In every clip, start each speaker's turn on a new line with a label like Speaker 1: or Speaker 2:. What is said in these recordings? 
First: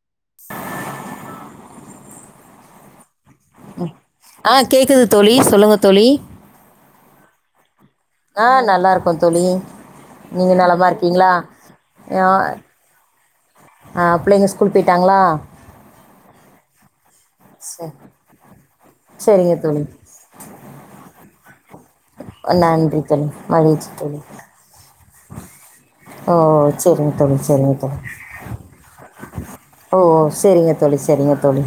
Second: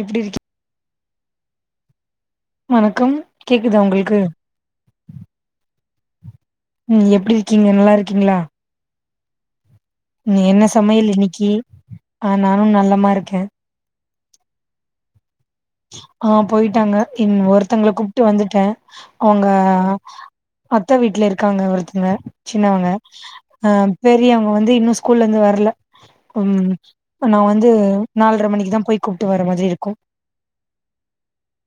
Speaker 1: எப்பிடி இருக் வணக்கம் கேக்குதா உங்களுக்கு
Speaker 2: ஆ கேட்குது தோழி சொல்லுங்க தோழி
Speaker 1: ம் எப்பிடி இருக்கீங்க நல்லா இருக்கீங்களா
Speaker 2: நல்லாருக்கோ தோழி
Speaker 1: ம்
Speaker 2: நீங்க
Speaker 1: என்ன
Speaker 2: நலமா
Speaker 1: சமையல்
Speaker 2: இருக்கீங்களா
Speaker 1: இன்னைக்கி ஆ நானு நல்லமா இருக்கே
Speaker 2: ஆ புள்ளைங்க ஸ்கூல் போயிட்டாங்களா
Speaker 1: ஆ போயிட்டாங்க இன் ஒருத்தவங்கள
Speaker 2: சரி
Speaker 1: கூப்ட்டு வந்துட்டே அவங்க
Speaker 2: சரிங்க தோழி
Speaker 1: அத்த வீட்ல இருக்காங்க ஒருத்தங்க சின்னவங்க
Speaker 2: நன்றி தோழி
Speaker 1: அ
Speaker 2: மகிழ்ச்சி தோழி
Speaker 1: பெரியவங்க வந்து இன்னு ஸ் கூல்லருந்து வரல்ல
Speaker 2: ஓ
Speaker 1: ம்
Speaker 2: சரிங்க
Speaker 1: நா
Speaker 2: தோழி
Speaker 1: வந்து
Speaker 2: சரிங்க தோழி
Speaker 1: நால்ர மணிக்கிதா போய் கூப்ட்டு வர மாரி இருக்கு
Speaker 2: சேரி சரிங்க தோழி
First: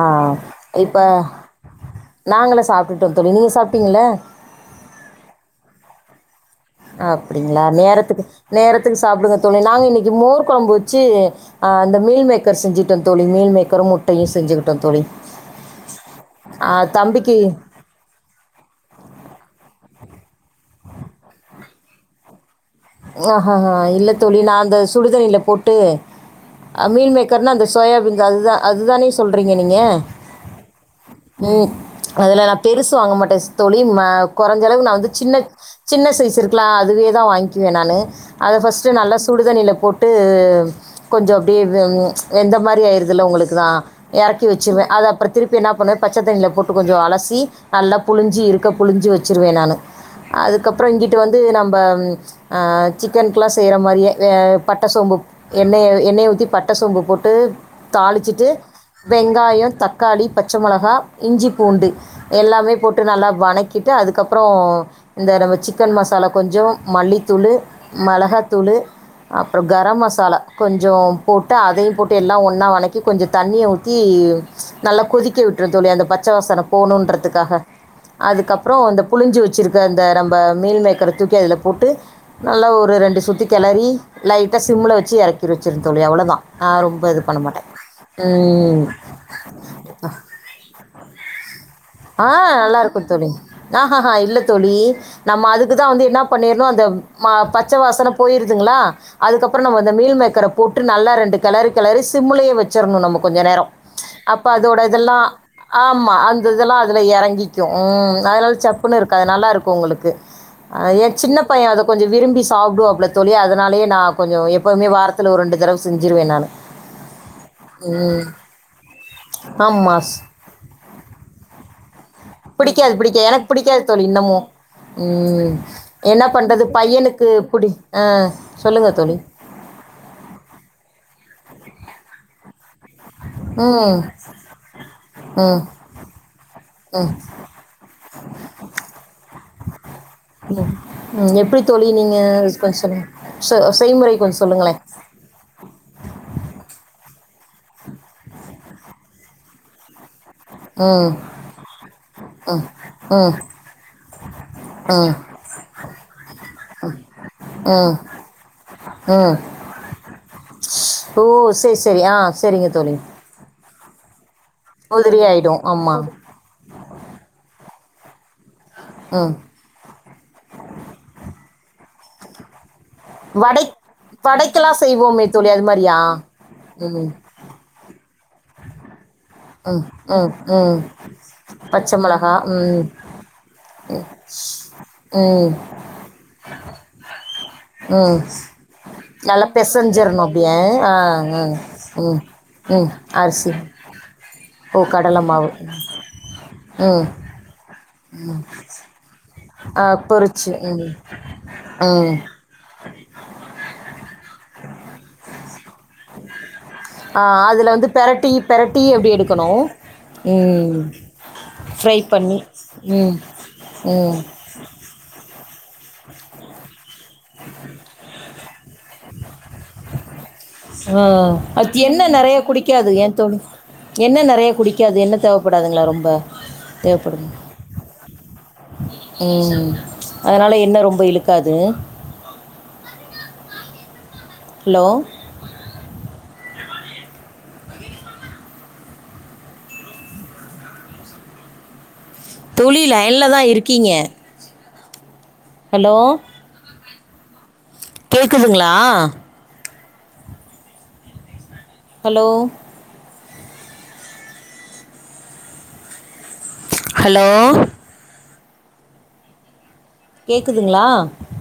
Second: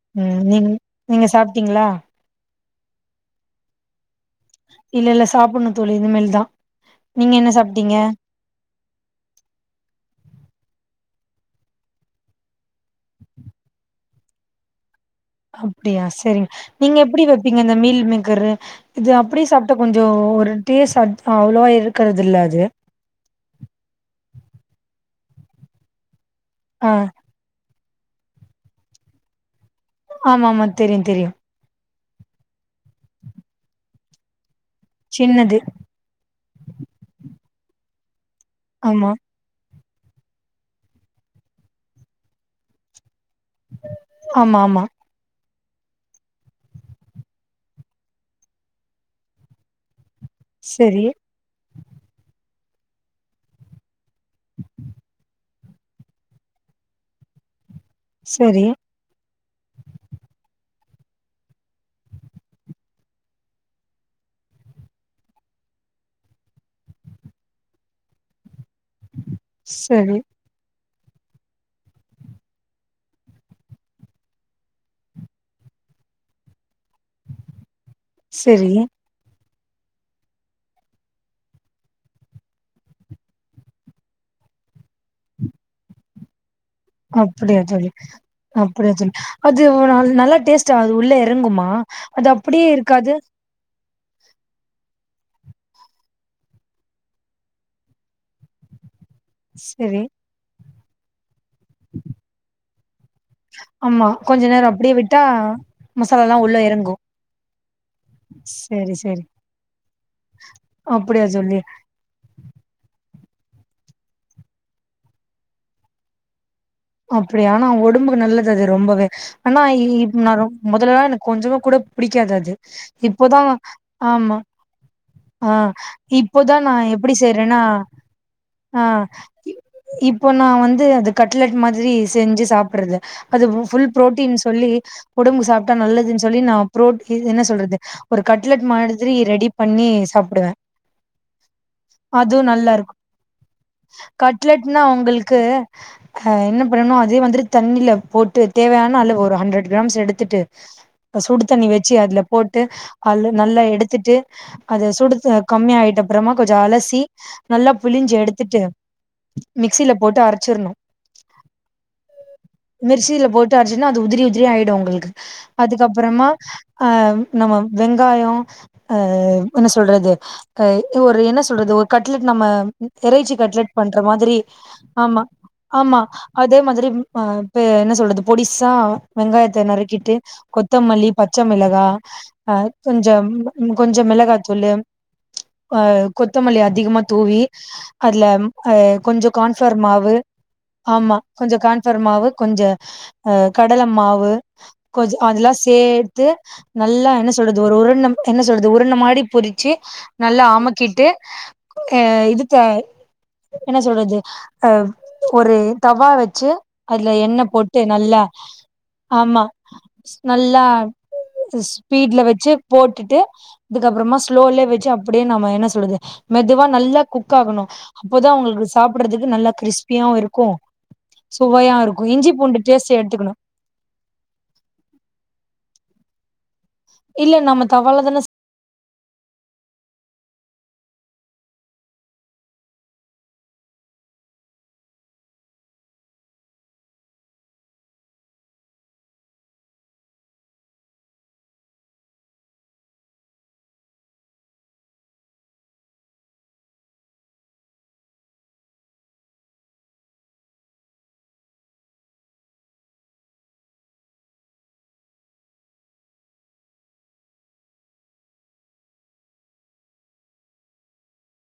Speaker 2: ஆ
Speaker 1: ம் நீங்
Speaker 2: இப்ப
Speaker 1: நீங்க சாப்ட்டீங்களா
Speaker 2: நாங்களா சாப்ட்டுட்டோ தோழி நீங்க சாப்ட்டீங்களா
Speaker 1: இல்லல்ல சாப்புட்ணு தோழி இனி மேல்தா
Speaker 2: அப்டிங்களா நேரத்துக்கு நேரத்துக்கு சாப்டுங்க தோழி நாங்க இன்னைக்கி மோர் கெழம்பு வச்சு ஆ அந்த மீல் மேக்கர் செஞ்சுட்டோ தோழி மீல் மேக்கரு முட்டையு செஞ்சுகிட்டோ தோழி
Speaker 1: அப்பிடியா செரி
Speaker 2: ஆ
Speaker 1: நீங்க எப்பிடி
Speaker 2: தம்பிக்கு
Speaker 1: வெப்பீங்க இந்த மீல் மே கரு இது அப்படியே சாப்பிட்டா கொஞ்சோ ஒரு டேஸ் அட் அவ்ளோவா இருக்காதுல்ல அது
Speaker 2: ஓஹோ இல்ல தோழி நா அந்த சுடுதண்ணில போட்டு அ
Speaker 1: ஆ
Speaker 2: மீல் மேக் கர்னா அந்த சோயாபீன் அதுதா அது தானே சொல்றீங்க நீங்க
Speaker 1: ஆமாமா தெரியு தெரியு
Speaker 2: ம் அதுல நா பெருசு வாங்க மாட்டே ஸ் தோழி ம்ம கொறைஞ்சளவு நா வந்து சின்னத்
Speaker 1: சின்னது
Speaker 2: சின்ன சைஸ்ருக்கலா அதுவே தா வாங்கிக்குவே நானு அத ஃபஸ்ட்டு
Speaker 1: ஆமா.
Speaker 2: நல்லா சுடுதண்ணியில போட்டு கொஞ்சோ அப்டியே வெ வெந்த மாரி ஆயிருதுல உங்களுக்கு தா எறக்கி
Speaker 1: ஆமாமா.
Speaker 2: வெச்சிருவே அத அப்புற திருப்பி என்ன பண்ணுவே பச்சத்தண்ணியில போட்டு கொஞ்சோ அலசி நல்லா புழிஞ்சி இருக்க புழிஞ்சி வெச்சுருவே நானு அதுக்கப்புறோ
Speaker 1: சரி
Speaker 2: இங்கட்டு வந்து நம்ப ஆ சிக்கன்க்குலா செய்ற மாரியே அ பட்ட சோம்பு எண்ணெய எண்ணெயை ஊத்தி பட்ட சோம்பு போட்டு தாளிச்சிட்டு
Speaker 1: சரி
Speaker 2: வெங்காயோ தக்காளி பச்ச மெளகா இஞ்சி பூண்டு எல்லாமே போட்டு நல்லா வணக்கிட்டு அதுக்கப்புறோ இந்தடவ சிக்கன் மசாலா கொஞ்சோ மல்லி தூளு மெளகாத்தூளு அப்புறோ கரம்
Speaker 1: சரி
Speaker 2: மசாலா கொஞ்சோ போட்டு அதையு போட்டு எல்லா ஒன்னா வணக்கி கொஞ்சோ தண்ணிய ஊத்தி நல்லா கொதிக்க விட்டறுனு தோழி அந்த பச்ச வாசனோ போணுன்றதுக்காக
Speaker 1: சரி.
Speaker 2: அதுக்கப்புறோ அந்த புளிஞ்சு வச்சிருக்க அந்த ரம்ப மீல் மேக்கர தூக்கி அதுல போட்டு நல்லா ஒரு ரெண்டு சுத்தி கெளறி லைட்டா சிம்ல வச்சு எறக்கி வச்சுருனு தோழி அவ்ளோதா ஆ ரொம்ப
Speaker 1: அப்பிடியா தோழி அப்பிடியா தோழி அது நல்லா டேஸ்டா அது உள்ள எறங்குமா அது
Speaker 2: ஆ
Speaker 1: அப்டியே
Speaker 2: நல்லா இருக்கோ
Speaker 1: இருக்காது?
Speaker 2: தோழி ஆஹஹா இல்ல தோழி நம்ம அதுக்குதா வந்து என்ன பண்ணிர்ணு அந்த மா பச்ச வாசன போயிருதுங்களா அதுக்கப்புற நம்ம அந்த
Speaker 1: சரி.
Speaker 2: மீல் மேக்கர போட்டு நல்லா ரெண்டு கெளறு கெளறி சிம்முலயே வெச்சிரணு நம்ம கொஞ்ச நேரோ
Speaker 1: ஆமா கொஞ்ச
Speaker 2: அப்ப
Speaker 1: நேரோ
Speaker 2: அதோட
Speaker 1: அப்டியே
Speaker 2: இதெல்லா
Speaker 1: விட்டா
Speaker 2: ஆமா
Speaker 1: மசாலால்லா
Speaker 2: அந்த
Speaker 1: உள்ள
Speaker 2: இதெல்லா
Speaker 1: எறங்கு.
Speaker 2: அதுல எறங்கிக்கோ ம் அதனால்
Speaker 1: சரி
Speaker 2: சப்புனு
Speaker 1: சரி.
Speaker 2: இருக்காத் நல்லாருக்கோ உங்களுக்கு எ
Speaker 1: அப்டியா
Speaker 2: சின்ன
Speaker 1: தோழி.
Speaker 2: பைய அது கொஞ்ச விரும்பி சாப்பிடுவாப்ல தோழி அதனாலயே நா கொஞ்சோ எப்பவுமே வாரத்துல ஒரு ரெண்டு தடவ செஞ்சிருவே நானு
Speaker 1: அப்படியா ஆனா ஒடம்புக்கு நல்லது அது ரொம்பவே ஆனா இ
Speaker 2: ஆமாம்
Speaker 1: நா ரொம் மொதல்லலா எனக்கு கொஞ்சமா கூட புடிக்காது அது
Speaker 2: பிடிக்காது பிடிக்காது
Speaker 1: இப்போதா
Speaker 2: எனக்கு பிடிக்காது தோழி
Speaker 1: ஆமா
Speaker 2: இன்னமும் ம்,
Speaker 1: ஆ
Speaker 2: என்ன
Speaker 1: இப்போதா
Speaker 2: பண்ணுறது
Speaker 1: நா எப்படி
Speaker 2: பையனுக்கு
Speaker 1: செய்றேனா
Speaker 2: பிடி ஆ
Speaker 1: ஆ
Speaker 2: சொல்லுங்கள் தோழி
Speaker 1: இப்ப நா வந்து அது கட்லெட் மாதிரி செஞ்சி சாப்பட்றது அது ஃபுல்
Speaker 2: ம்
Speaker 1: புரோட்டீன் சொல்லி ஒடம்புக்கு
Speaker 2: ம்
Speaker 1: சாப்ட்டா நல்லதுன் சொல்லி நா ப்ரோ இது என்ன சொல்றது ஒரு கட்லெட் மாதிரி ரெடி பண்ணி சாப்பிடுவே
Speaker 2: ம், எப்படி தோழி
Speaker 1: அதுவு
Speaker 2: நீங்கள் கொஞ்சம்
Speaker 1: நல்லாருக்
Speaker 2: சொல்லுங்கள் செ செய்முறை கொஞ்சம் சொல்லுங்களேன்
Speaker 1: கட்லெட்னா அவுங்களுக்கு ஆ என்ன பண்ணனு அதே வந்துட்டு தண்ணில போட்டு தேவையான அளவு ஒரு ஹண்ட்ரட் கிராம்ஸ் எடுத்துட்டு
Speaker 2: ம்
Speaker 1: சுடு தண்ணி வெச்சு அதுல போட்டு
Speaker 2: ம்
Speaker 1: அல்லு
Speaker 2: ம்
Speaker 1: நல்லா எடுத்துட்டு அத
Speaker 2: ம்
Speaker 1: சுடுத்து கம்மி ஆயிட்ட அப்புறமா கொஞ்ச அலசி நல்லா
Speaker 2: ம்
Speaker 1: புழிஞ்சி எடுத்துட்டு
Speaker 2: ம்
Speaker 1: மிக்சில போட்டு அரச்சிர்னு
Speaker 2: ஓ சேர் சேரி ஆ செரிங்க தோழி
Speaker 1: த ஆச்சினா அது உதிரி உதிரி ஆயிடு உங்குளுக்கு
Speaker 2: உதிரி ஆகிடும் ஆமாம்
Speaker 1: அதுக்கப்பறமா ஆம் நம்ம வெங்காயோ ஆ
Speaker 2: ம்
Speaker 1: என்ன சொல்றது க ஒரு என்ன சொல்றது ஒரு கட்லட் நம்ம இறைச்சி
Speaker 2: வடை
Speaker 1: கட்லெட் பண்ற மாதிரி
Speaker 2: வடைக்கெல்லாம்
Speaker 1: ஆமா
Speaker 2: செய்வோமே தோழி அது மாதிரியா
Speaker 1: ஆம்மா அதே மாதிரி ம் அ பெ என்ன சொல்றது பொடிசா வெங்காயத்த
Speaker 2: ம்
Speaker 1: நரிக்கிட்டு
Speaker 2: ம் ம்
Speaker 1: கொத்தமல்லி பச்ச மிளகா
Speaker 2: பச்சை
Speaker 1: ஆ
Speaker 2: ம்
Speaker 1: கொஞ்சம் ம் கொஞ்ச மெளகாத்தூளு
Speaker 2: ம்
Speaker 1: அ கொத்தமல்லி அதிகமா தூவி
Speaker 2: ம்
Speaker 1: அதுல அ கொஞ்ச
Speaker 2: நல்லா
Speaker 1: கான்ஃப்ளார் மாவு
Speaker 2: பெசஞ்சிரணு அப்டியே ஆ
Speaker 1: ஆமா கொஞ்ச
Speaker 2: ம்
Speaker 1: கான்ஃப்ளவர்
Speaker 2: ம்
Speaker 1: மாவு கொஞ்ச
Speaker 2: ம்
Speaker 1: அ
Speaker 2: அரிசி
Speaker 1: கடல மாவு
Speaker 2: ஓ
Speaker 1: கொஞ்
Speaker 2: கடல மாவு
Speaker 1: அதெல்லா சேத்து
Speaker 2: ம்
Speaker 1: நல்லா என்ன சொல்றது ஒரு உருண்ட என்ன சொல்றது உருண்டமாறி பொரி ச்சி
Speaker 2: ஆ
Speaker 1: நல்ல
Speaker 2: பொரிச்சு ம்
Speaker 1: அமக்கிட்டு அ
Speaker 2: ம்
Speaker 1: இது த என்ன சொல்றது அ ஒரு தவா வெச்சு அதுல
Speaker 2: ஆ
Speaker 1: எண்ணெ
Speaker 2: அதில
Speaker 1: போட்டு
Speaker 2: வந்து
Speaker 1: நல்லா
Speaker 2: பெரட்டி பெரட்டி எப்டி
Speaker 1: ஆமா
Speaker 2: எடுக்கணு
Speaker 1: நல்லா
Speaker 2: ம் ஃப்ரை
Speaker 1: ஸ்பீட்ல
Speaker 2: பண்ணி
Speaker 1: வெச்சு
Speaker 2: ம்
Speaker 1: போட்டுட்டு அதுக்கப்பறமா
Speaker 2: ம்
Speaker 1: ஸ்லோலே வெச்சு அ ப்படியே நம்ம என்ன சொல்றது மெதுவா நல்லா குக் ஆகணு அப்போதா ஒங்களுக்கு சாப்பிடறதுக்கு நல்லா க்ரிஸ் ப்பியாவு இருக்கு
Speaker 2: ஆ
Speaker 1: சுவையா
Speaker 2: அது
Speaker 1: இருக்கு
Speaker 2: எண்ணெ
Speaker 1: இஞ்சி
Speaker 2: நெறைய
Speaker 1: பூண்டு
Speaker 2: குடிக்காது
Speaker 1: டேஸ்ட்
Speaker 2: ஏன்
Speaker 1: எட்த்துக்கணு
Speaker 2: தோழி எண்ணெ நெறைய குடிக்காது எண்ணெ தேவைப்படாதுங்ளா ரொம்ப தேவப்படுமா
Speaker 1: இல்ல நம்ம தவால தான
Speaker 2: ம் அதனால எண்ணெ ரொம்ப இழுக்காது ஹலோ தோழி லைன்லதா இருக்கீங்க ஹலோ கேக்குதுங்ளா ஹலோ ஹலோ கேக்குதுங்ளா